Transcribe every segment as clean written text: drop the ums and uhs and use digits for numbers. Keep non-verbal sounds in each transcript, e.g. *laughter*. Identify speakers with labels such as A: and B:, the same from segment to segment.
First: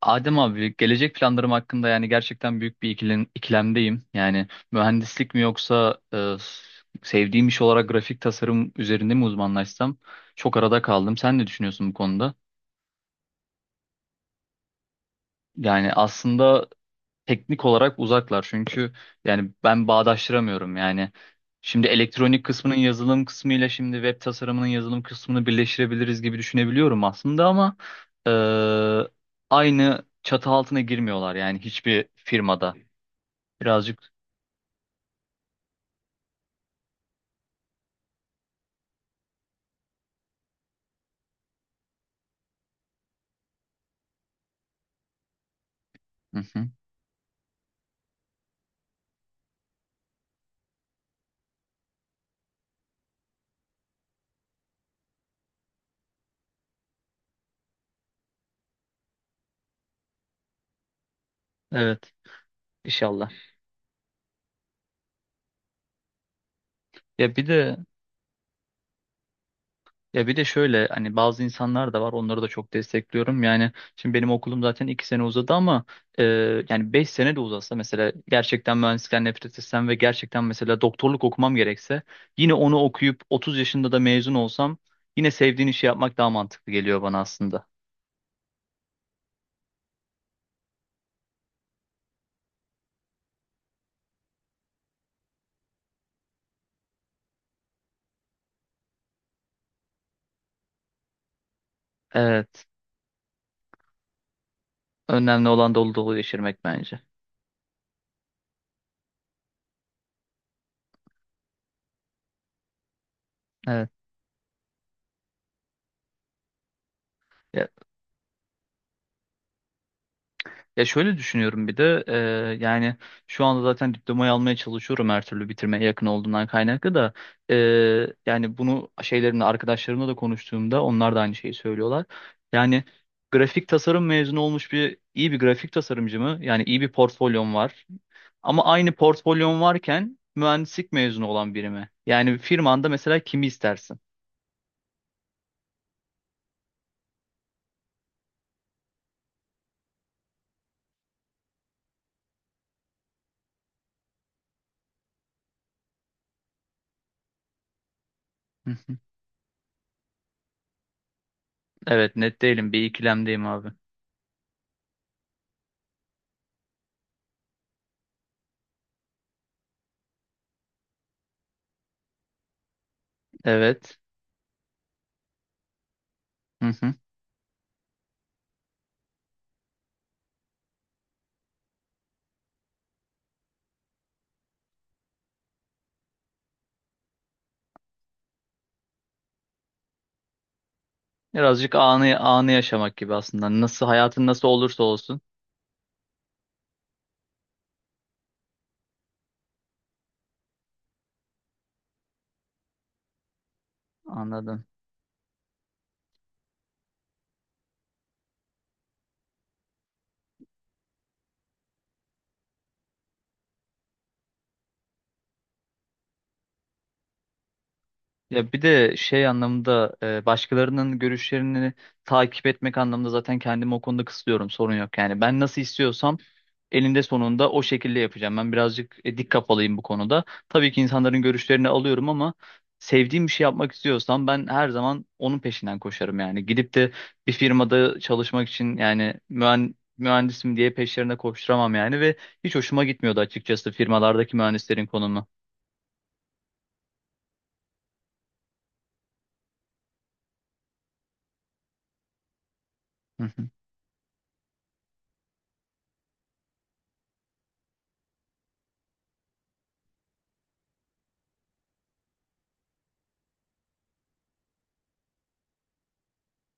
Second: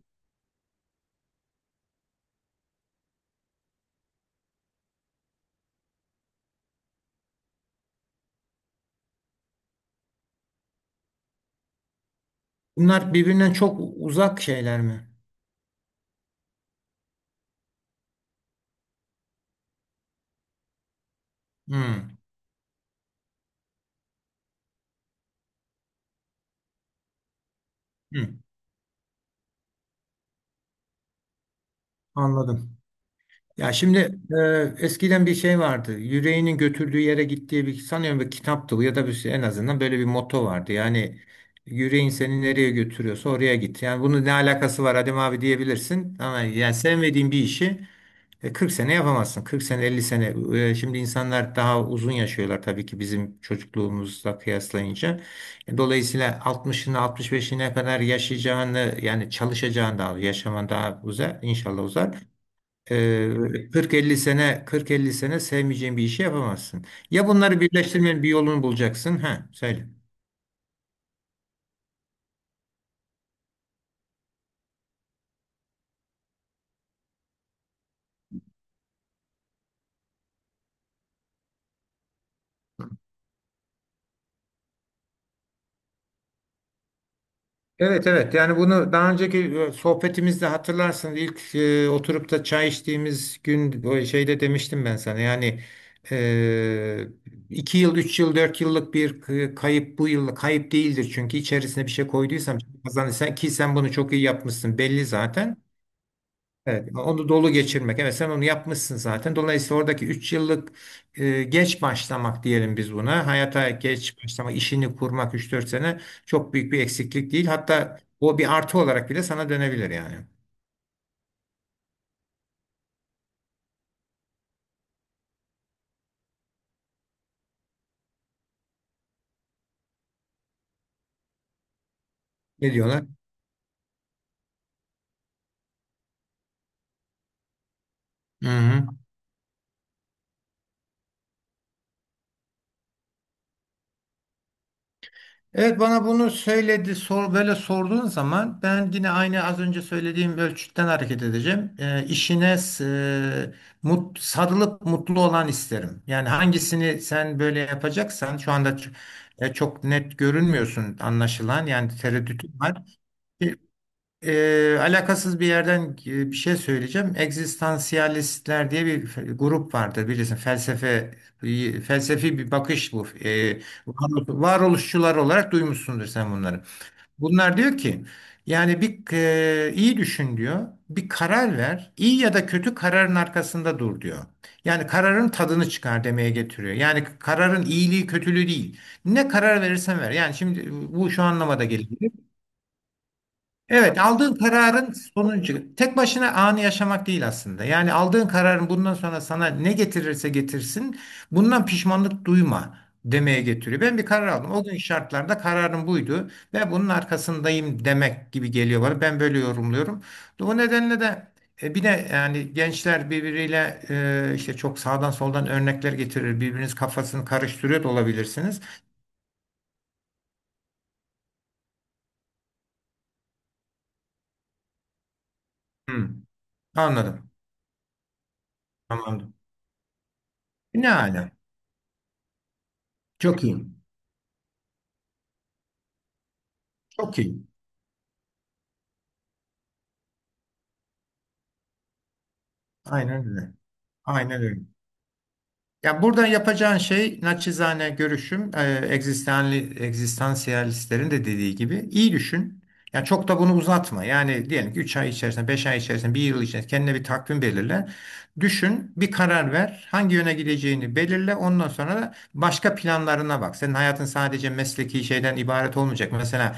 A: Adem abi gelecek planlarım hakkında yani gerçekten büyük bir ikilemdeyim. Yani mühendislik mi yoksa sevdiğim iş olarak grafik tasarım üzerinde mi uzmanlaşsam çok arada kaldım. Sen ne düşünüyorsun bu konuda?
B: Bunlar birbirinden çok uzak şeyler mi?
A: Yani aslında teknik olarak uzaklar çünkü yani ben bağdaştıramıyorum yani. Şimdi
B: Hmm,
A: elektronik kısmının yazılım kısmıyla şimdi web tasarımının yazılım kısmını birleştirebiliriz gibi düşünebiliyorum aslında ama e,
B: hmm,
A: aynı çatı altına girmiyorlar yani hiçbir firmada.
B: anladım. Ya
A: Birazcık.
B: şimdi eskiden bir şey vardı. Yüreğinin götürdüğü yere gittiği bir sanıyorum bir kitaptı bu ya da bir şey, en azından böyle bir motto vardı. Yani yüreğin seni nereye götürüyorsa oraya git. Yani bunun ne alakası var Adem abi diyebilirsin.
A: Hı
B: Ama
A: hı.
B: yani sevmediğin bir işi 40 sene yapamazsın. 40 sene 50 sene. Şimdi insanlar daha uzun yaşıyorlar tabii ki bizim çocukluğumuzla kıyaslayınca. Dolayısıyla 60'ına 65'ine kadar yaşayacağını yani çalışacağını daha yaşaman daha uzar inşallah
A: Evet,
B: uzar.
A: inşallah.
B: E, 40-50 sene sevmeyeceğin bir işi yapamazsın. Ya
A: Ya bir
B: bunları
A: de
B: birleştirmenin bir yolunu bulacaksın. Ha söyle.
A: Ya bir de şöyle hani bazı insanlar da var, onları da çok destekliyorum. Yani şimdi benim okulum zaten iki sene uzadı ama e, yani beş sene de uzasa mesela gerçekten mühendislikten nefret etsem ve gerçekten mesela doktorluk okumam gerekse yine onu okuyup 30 yaşında da mezun olsam yine sevdiğin işi yapmak daha mantıklı geliyor bana aslında.
B: Evet, evet, yani bunu daha önceki sohbetimizde hatırlarsın ilk oturup da çay içtiğimiz gün o şeyde demiştim ben sana yani e, 2 yıl 3 yıl 4 yıllık bir kayıp bu yıllık kayıp değildir çünkü içerisine bir şey koyduysam
A: Evet.
B: kazanırsan ki sen bunu çok iyi yapmışsın belli
A: Önemli
B: zaten.
A: olan dolu dolu geçirmek
B: Evet,
A: bence.
B: onu dolu geçirmek. Evet, sen onu yapmışsın zaten. Dolayısıyla oradaki 3 yıllık geç başlamak diyelim biz buna. Hayata
A: Evet.
B: geç başlamak, işini kurmak 3-4 sene çok büyük bir eksiklik değil. Hatta o bir artı olarak bile sana dönebilir yani.
A: Ya şöyle düşünüyorum bir de yani şu anda zaten diplomayı almaya çalışıyorum, her türlü bitirmeye yakın olduğundan kaynaklı da e, yani bunu şeylerimle arkadaşlarımla da konuştuğumda onlar da aynı şeyi söylüyorlar.
B: Ne
A: Yani
B: diyorlar?
A: grafik tasarım mezunu olmuş bir iyi bir grafik tasarımcı mı? Yani iyi bir portfolyon var.
B: Hı
A: Ama
B: hı.
A: aynı portfolyon varken mühendislik mezunu olan biri mi? Yani firmanda mesela kimi istersin?
B: Evet, bana bunu söyledi sor böyle sorduğun zaman ben yine aynı az önce söylediğim ölçütten hareket edeceğim. İşine sarılıp mutlu olan isterim. Yani hangisini sen böyle yapacaksan şu anda
A: Hı hı.
B: çok net görünmüyorsun anlaşılan yani
A: Evet, net
B: tereddütün
A: değilim,
B: var.
A: bir ikilemdeyim abi.
B: Alakasız bir yerden bir şey söyleyeceğim. Egzistansiyalistler diye bir grup vardır bilirsin. Felsefe felsefi bir bakış bu.
A: Evet.
B: Varoluşçular olarak duymuşsundur sen bunları.
A: *laughs*
B: Bunlar diyor ki yani bir iyi düşün diyor. Bir karar ver. İyi ya da kötü kararın arkasında dur diyor. Yani kararın tadını çıkar demeye getiriyor. Yani kararın iyiliği kötülüğü değil. Ne karar verirsen ver. Yani şimdi bu şu anlamada
A: Birazcık
B: geliyor.
A: anı anı yaşamak gibi aslında. Nasıl
B: Evet,
A: hayatın
B: aldığın
A: nasıl olursa
B: kararın
A: olsun.
B: sonucu tek başına anı yaşamak değil aslında. Yani aldığın kararın bundan sonra sana ne getirirse getirsin, bundan pişmanlık duyma demeye getiriyor. Ben bir karar aldım.
A: Anladım.
B: O gün şartlarda kararım buydu ve bunun arkasındayım demek gibi geliyor bana. Ben böyle yorumluyorum. O nedenle de bir de yani gençler birbiriyle işte çok sağdan soldan örnekler getirir. Birbiriniz kafasını karıştırıyor da
A: Ya
B: olabilirsiniz.
A: bir de şey anlamında başkalarının görüşlerini takip etmek anlamında zaten kendimi o konuda kısıtlıyorum. Sorun yok. Yani ben nasıl istiyorsam
B: Hmm,
A: elinde
B: anladım.
A: sonunda o şekilde yapacağım. Ben birazcık
B: Tamamdır.
A: dik kafalıyım bu konuda. Tabii ki
B: Ne
A: insanların
B: ala.
A: görüşlerini alıyorum ama sevdiğim bir şey
B: Çok iyi.
A: yapmak istiyorsam ben her zaman onun peşinden koşarım yani. Gidip de
B: Çok
A: bir
B: iyi.
A: firmada çalışmak için yani mühendisim diye peşlerine koşturamam yani ve hiç hoşuma gitmiyordu
B: Aynen öyle.
A: açıkçası firmalardaki
B: Aynen öyle.
A: mühendislerin konumu.
B: Ya buradan yapacağın şey naçizane görüşüm egzistansiyalistlerin de dediği gibi iyi düşün. Ya
A: Hı
B: çok da
A: hı.
B: bunu uzatma. Yani diyelim ki 3 ay içerisinde, 5 ay içerisinde, bir yıl içerisinde kendine bir takvim belirle. Düşün, bir karar ver. Hangi yöne gideceğini belirle. Ondan sonra da başka planlarına bak. Senin hayatın sadece mesleki şeyden ibaret olmayacak. Mesela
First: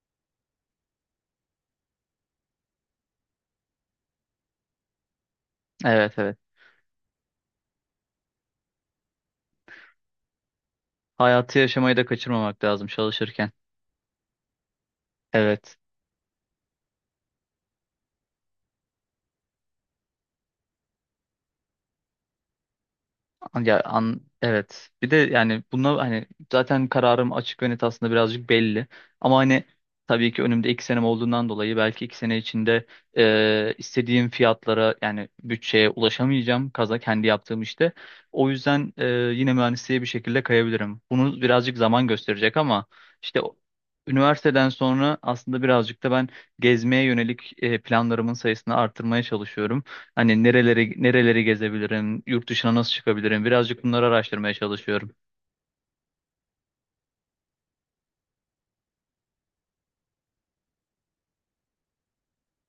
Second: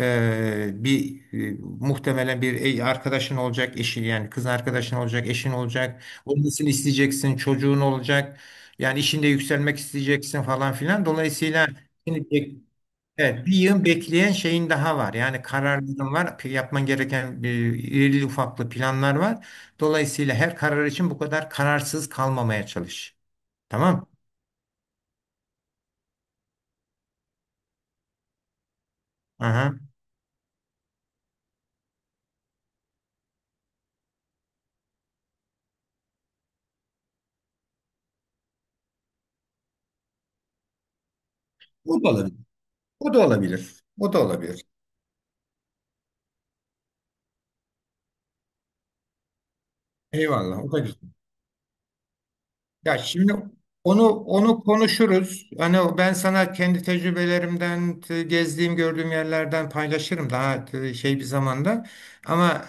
B: bir muhtemelen bir arkadaşın olacak, eşin yani kız arkadaşın olacak, eşin olacak.
A: Evet evet.
B: Olmasını isteyeceksin, çocuğun olacak. Yani işinde yükselmek isteyeceksin falan filan.
A: Hayatı
B: Dolayısıyla
A: yaşamayı da
B: şimdi
A: kaçırmamak lazım
B: evet,
A: çalışırken.
B: bir yığın bekleyen şeyin daha var. Yani
A: Evet.
B: kararların var. Yapman gereken irili ufaklı planlar var. Dolayısıyla her karar için bu kadar kararsız kalmamaya çalış.
A: Ya
B: Tamam?
A: an evet. Bir de yani buna hani zaten kararım açık ve net, aslında birazcık belli. Ama hani
B: Aha.
A: tabii ki önümde iki senem olduğundan dolayı belki iki sene içinde istediğim fiyatlara yani bütçeye ulaşamayacağım kaza kendi yaptığım işte. O yüzden yine mühendisliğe bir şekilde kayabilirim. Bunu birazcık
B: O
A: zaman
B: da olabilir.
A: gösterecek ama
B: O da
A: işte o-
B: olabilir. O da olabilir.
A: üniversiteden sonra aslında birazcık da ben gezmeye yönelik planlarımın sayısını artırmaya çalışıyorum. Hani
B: Eyvallah. O da
A: nereleri
B: güzel.
A: nereleri gezebilirim, yurt dışına nasıl
B: Ya şimdi
A: çıkabilirim? Birazcık bunları
B: onu
A: araştırmaya
B: onu
A: çalışıyorum.
B: konuşuruz. Hani ben sana kendi tecrübelerimden, gezdiğim, gördüğüm yerlerden paylaşırım daha şey bir zamanda. Ama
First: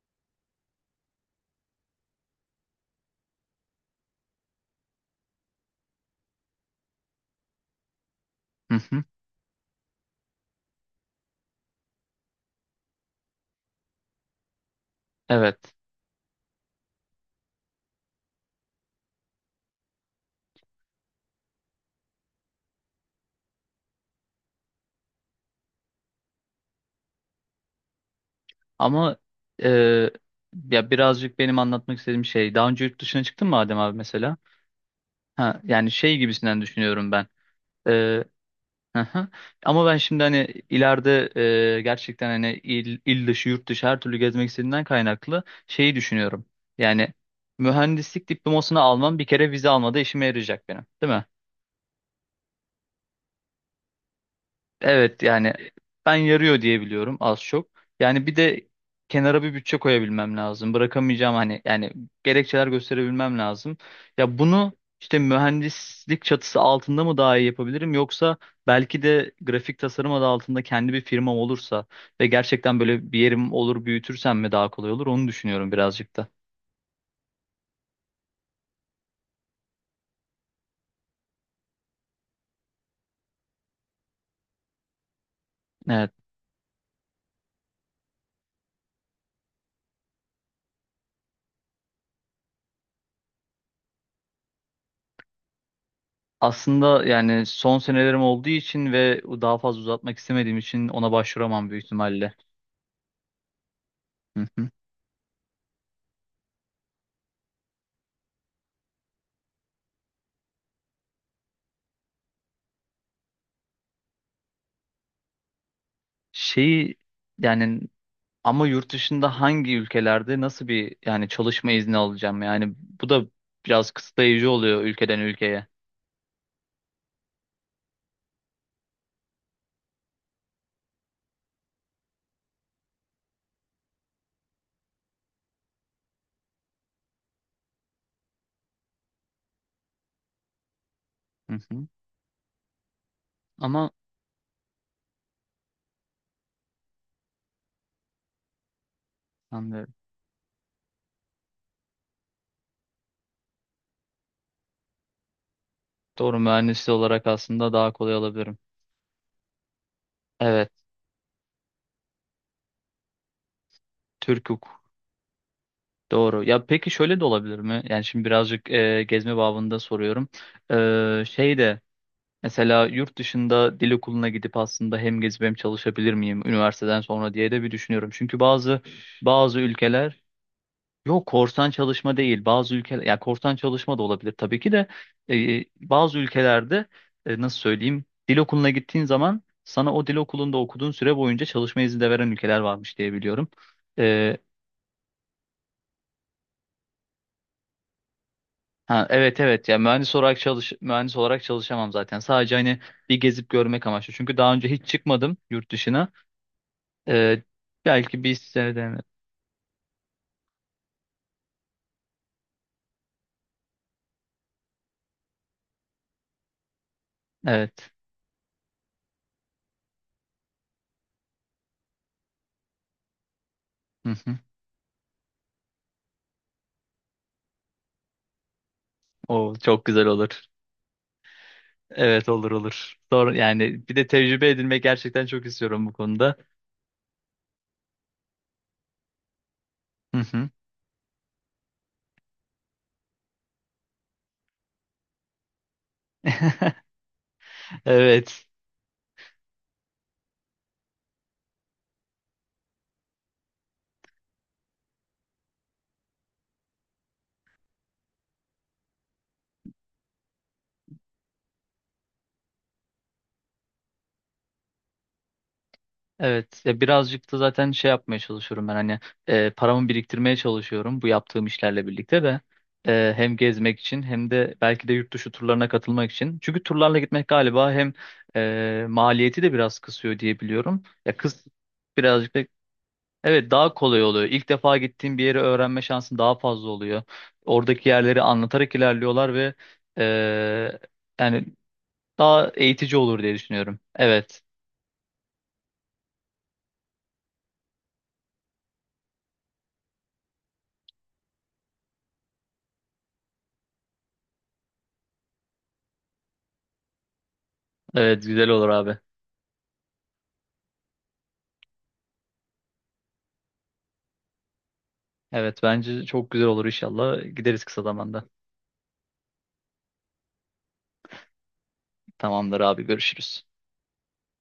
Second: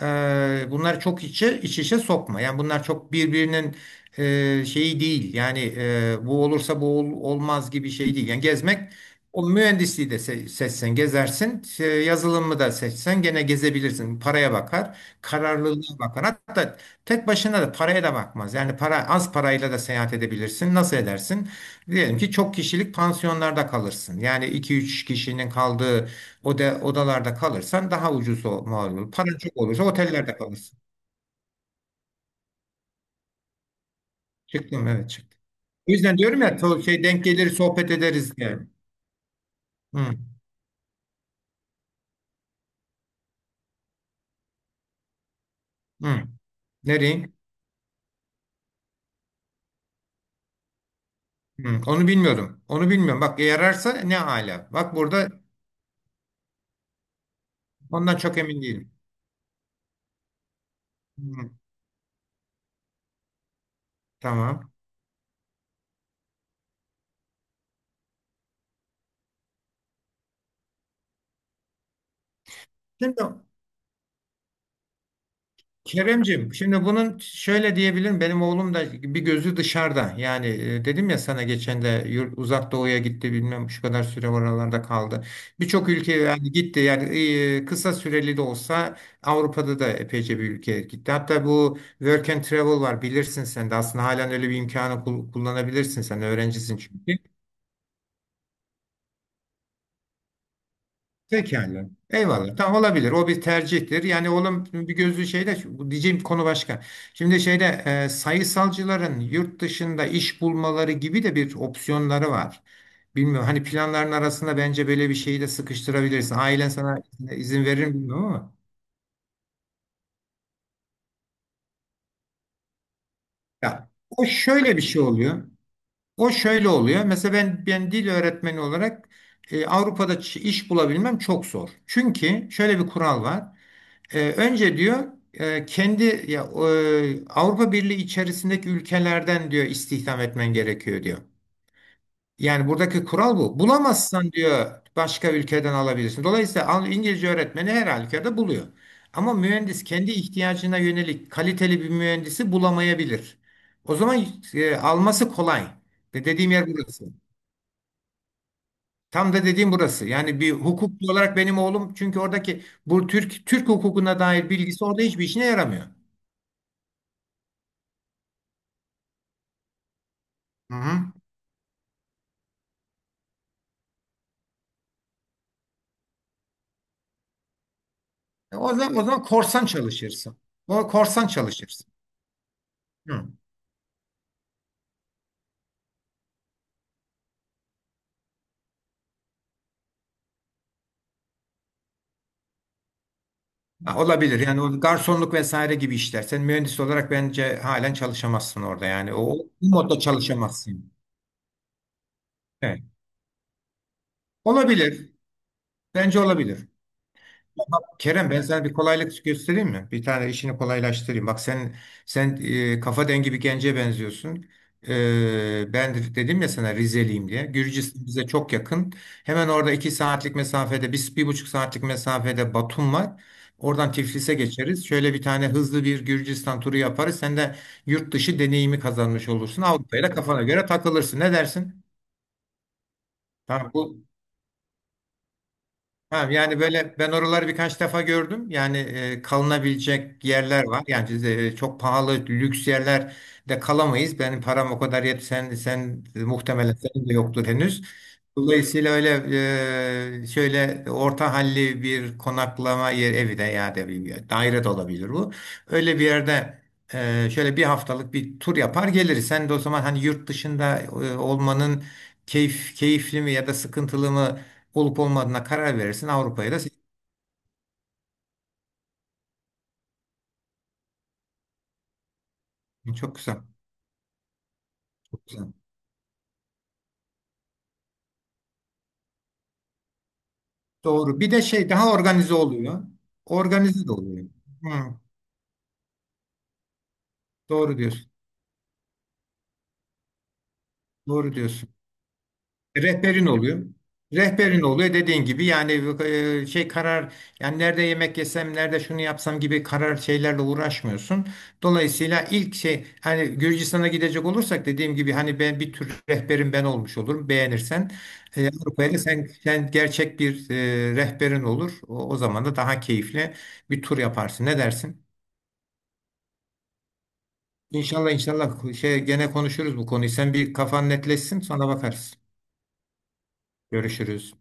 B: bunlar çok içe iç içe sokma. Yani bunlar çok birbirinin şeyi değil. Yani bu olursa bu olmaz gibi şey değil. Yani
A: Hı
B: gezmek
A: hı.
B: o mühendisliği de seçsen gezersin, şey, yazılımı da seçsen gene gezebilirsin. Paraya bakar,
A: Evet.
B: kararlılığa bakar. Hatta tek başına da paraya da bakmaz. Yani para az parayla da seyahat edebilirsin. Nasıl edersin? Diyelim ki çok kişilik pansiyonlarda kalırsın. Yani 2-3 kişinin kaldığı odalarda kalırsan daha ucuz mal olur.
A: Ama
B: Paran çok
A: e,
B: olursa otellerde kalırsın.
A: ya birazcık benim anlatmak istediğim şey, daha önce yurt dışına çıktın mı Adem abi mesela?
B: Çıktım, evet, çıktım.
A: Ha, yani
B: O
A: şey
B: yüzden diyorum ya
A: gibisinden
B: şey
A: düşünüyorum
B: denk
A: ben.
B: gelir sohbet
A: E,
B: ederiz diye.
A: hı hı. Ama ben
B: Hı,
A: şimdi hani ileride gerçekten hani il, il dışı, yurt dışı her türlü gezmek istediğimden kaynaklı şeyi
B: hı.
A: düşünüyorum. Yani
B: Nereye?
A: mühendislik diplomasını almam bir kere vize almada işime yarayacak benim, değil mi?
B: Hı, onu bilmiyordum. Onu bilmiyorum. Bak yararsa ne ala. Bak
A: Evet
B: burada
A: yani ben yarıyor diye biliyorum az çok.
B: ondan
A: Yani bir
B: çok emin
A: de
B: değilim.
A: kenara bir bütçe koyabilmem lazım. Bırakamayacağım
B: Hı,
A: hani yani gerekçeler gösterebilmem lazım. Ya
B: tamam.
A: bunu işte mühendislik çatısı altında mı daha iyi yapabilirim, yoksa belki de grafik tasarım adı altında kendi bir firmam olursa ve gerçekten böyle bir
B: Şimdi
A: yerim olur, büyütürsem mi daha kolay olur, onu düşünüyorum birazcık da.
B: Keremcim, şimdi bunun şöyle diyebilirim. Benim oğlum da bir gözü dışarıda. Yani dedim ya sana geçen de yurt, uzak doğuya gitti bilmem şu kadar süre oralarda kaldı. Birçok
A: Evet.
B: ülke yani gitti. Yani kısa süreli de olsa Avrupa'da da epeyce bir ülke gitti. Hatta bu work and travel var bilirsin sen de. Aslında halen öyle bir imkanı kullanabilirsin sen öğrencisin
A: Aslında
B: çünkü.
A: yani son senelerim olduğu için ve daha fazla uzatmak istemediğim için ona başvuramam büyük
B: Pekala.
A: ihtimalle.
B: Eyvallah. Tamam olabilir. O bir tercihtir. Yani oğlum
A: *laughs*
B: bir gözlü şeyde bu diyeceğim konu başka. Şimdi şeyde sayısalcıların yurt dışında iş bulmaları gibi de bir opsiyonları var. Bilmiyorum hani planların arasında bence böyle bir şeyi de sıkıştırabilirsin. Ailen
A: Şeyi
B: sana izin
A: yani
B: verir mi bilmiyorum ama.
A: ama yurt dışında hangi ülkelerde nasıl bir yani çalışma izni alacağım? Yani bu da
B: Ya,
A: biraz
B: o
A: kısıtlayıcı
B: şöyle bir
A: oluyor
B: şey
A: ülkeden
B: oluyor.
A: ülkeye.
B: O şöyle oluyor. Mesela ben dil öğretmeni olarak Avrupa'da iş bulabilmem çok zor. Çünkü şöyle bir kural var. Önce diyor kendi ya Avrupa Birliği içerisindeki ülkelerden diyor istihdam etmen gerekiyor diyor.
A: Hı hı.
B: Yani buradaki kural bu.
A: Ama
B: Bulamazsan diyor başka ülkeden alabilirsin. Dolayısıyla İngilizce öğretmeni her halükarda buluyor. Ama mühendis
A: anlıyorum.
B: kendi ihtiyacına yönelik kaliteli bir mühendisi bulamayabilir. O zaman alması kolay. Ve
A: Doğru,
B: dediğim yer
A: mühendis
B: burası.
A: olarak aslında daha kolay alabilirim.
B: Tam da dediğim burası. Yani bir
A: Evet,
B: hukukçu olarak benim oğlum çünkü oradaki bu Türk hukukuna
A: Türk
B: dair
A: hukuk.
B: bilgisi orada hiçbir işine yaramıyor.
A: Doğru. Ya peki şöyle de olabilir mi? Yani şimdi birazcık gezme babında soruyorum.
B: Hı hı.
A: E, şey de mesela yurt dışında dil okuluna gidip aslında hem gezip hem çalışabilir miyim üniversiteden sonra diye de bir düşünüyorum. Çünkü
B: O zaman,
A: bazı
B: korsan
A: ülkeler.
B: çalışırsın. O
A: Yok,
B: korsan
A: korsan
B: çalışırsın.
A: çalışma değil. Bazı ülkeler ya
B: Hı.
A: korsan çalışma da olabilir tabii ki de bazı ülkelerde nasıl söyleyeyim, dil okuluna gittiğin zaman sana o dil okulunda okuduğun süre boyunca çalışma izni de veren ülkeler varmış diye biliyorum.
B: Ha,
A: E,
B: olabilir. Yani o garsonluk vesaire gibi işler. Sen mühendis olarak bence halen çalışamazsın orada
A: ha,
B: yani. O
A: evet evet, ya
B: modda çalışamazsın.
A: mühendis olarak çalışamam zaten. Sadece hani
B: Evet.
A: bir gezip görmek amaçlı. Çünkü daha önce hiç
B: Olabilir.
A: çıkmadım yurt dışına.
B: Bence olabilir.
A: E,
B: Tamam,
A: belki
B: Kerem,
A: bir
B: ben sana bir
A: sene de-.
B: kolaylık göstereyim mi? Bir tane işini kolaylaştırayım. Bak sen kafa dengi bir gence benziyorsun. Ben de dedim ya sana Rizeliyim diye.
A: Evet.
B: Gürcistan bize çok yakın. Hemen orada 2 saatlik mesafede, 1,5 saatlik mesafede Batum var. Oradan
A: Hı
B: Tiflis'e
A: hı.
B: geçeriz. Şöyle bir tane hızlı bir Gürcistan turu yaparız. Sen de yurt dışı deneyimi kazanmış
A: O
B: olursun.
A: çok güzel
B: Avrupa'yla
A: olur.
B: kafana göre takılırsın. Ne dersin?
A: Evet olur olur. Doğru,
B: Tamam,
A: yani bir
B: bu
A: de tecrübe edinmek gerçekten çok istiyorum bu
B: ha,
A: konuda.
B: yani böyle ben oraları birkaç defa gördüm. Yani
A: Hı
B: kalınabilecek
A: hı.
B: yerler var. Yani çok pahalı lüks yerler de kalamayız. Benim param o kadar yet. Sen muhtemelen
A: *laughs*
B: senin de yoktur henüz.
A: Evet.
B: Dolayısıyla öyle şöyle orta halli bir konaklama yer evi de ya da bir daire de olabilir bu. Öyle bir yerde şöyle 1 haftalık bir tur yapar geliriz. Sen de o zaman hani yurt dışında olmanın keyifli mi ya da sıkıntılı mı olup olmadığına karar verirsin. Avrupa'ya da
A: Evet.
B: seçersin.
A: Ya birazcık da zaten şey yapmaya çalışıyorum ben hani paramı biriktirmeye çalışıyorum bu yaptığım işlerle birlikte de. E,
B: Çok
A: hem
B: güzel.
A: gezmek için hem de belki de yurt
B: Çok
A: dışı
B: güzel.
A: turlarına katılmak için. Çünkü turlarla gitmek galiba hem maliyeti de biraz kısıyor diye biliyorum. Ya
B: Doğru. Bir de
A: kıs
B: şey daha organize
A: birazcık da
B: oluyor.
A: Evet, daha
B: Organize de
A: kolay oluyor.
B: oluyor.
A: İlk
B: Hı,
A: defa gittiğin bir yeri öğrenme şansın daha fazla oluyor.
B: doğru
A: Oradaki
B: diyorsun.
A: yerleri anlatarak ilerliyorlar ve eee,
B: Doğru
A: yani
B: diyorsun.
A: daha eğitici olur
B: Rehberin
A: diye
B: oluyor.
A: düşünüyorum. Evet.
B: Rehberin oluyor dediğin gibi yani şey karar yani nerede yemek yesem nerede şunu yapsam gibi karar şeylerle uğraşmıyorsun. Dolayısıyla ilk şey hani Gürcistan'a gidecek olursak dediğim gibi hani ben bir tür rehberin ben olmuş olurum beğenirsen.
A: Evet, güzel olur
B: Avrupa'ya
A: abi.
B: da sen gerçek bir rehberin olur. O zaman da daha keyifli bir tur yaparsın. Ne dersin?
A: Evet, bence çok güzel olur inşallah. Gideriz kısa
B: İnşallah,
A: zamanda.
B: inşallah, şey gene konuşuruz bu konuyu. Sen bir kafan netleşsin sonra bakarız.
A: Tamamdır abi, görüşürüz.
B: Görüşürüz.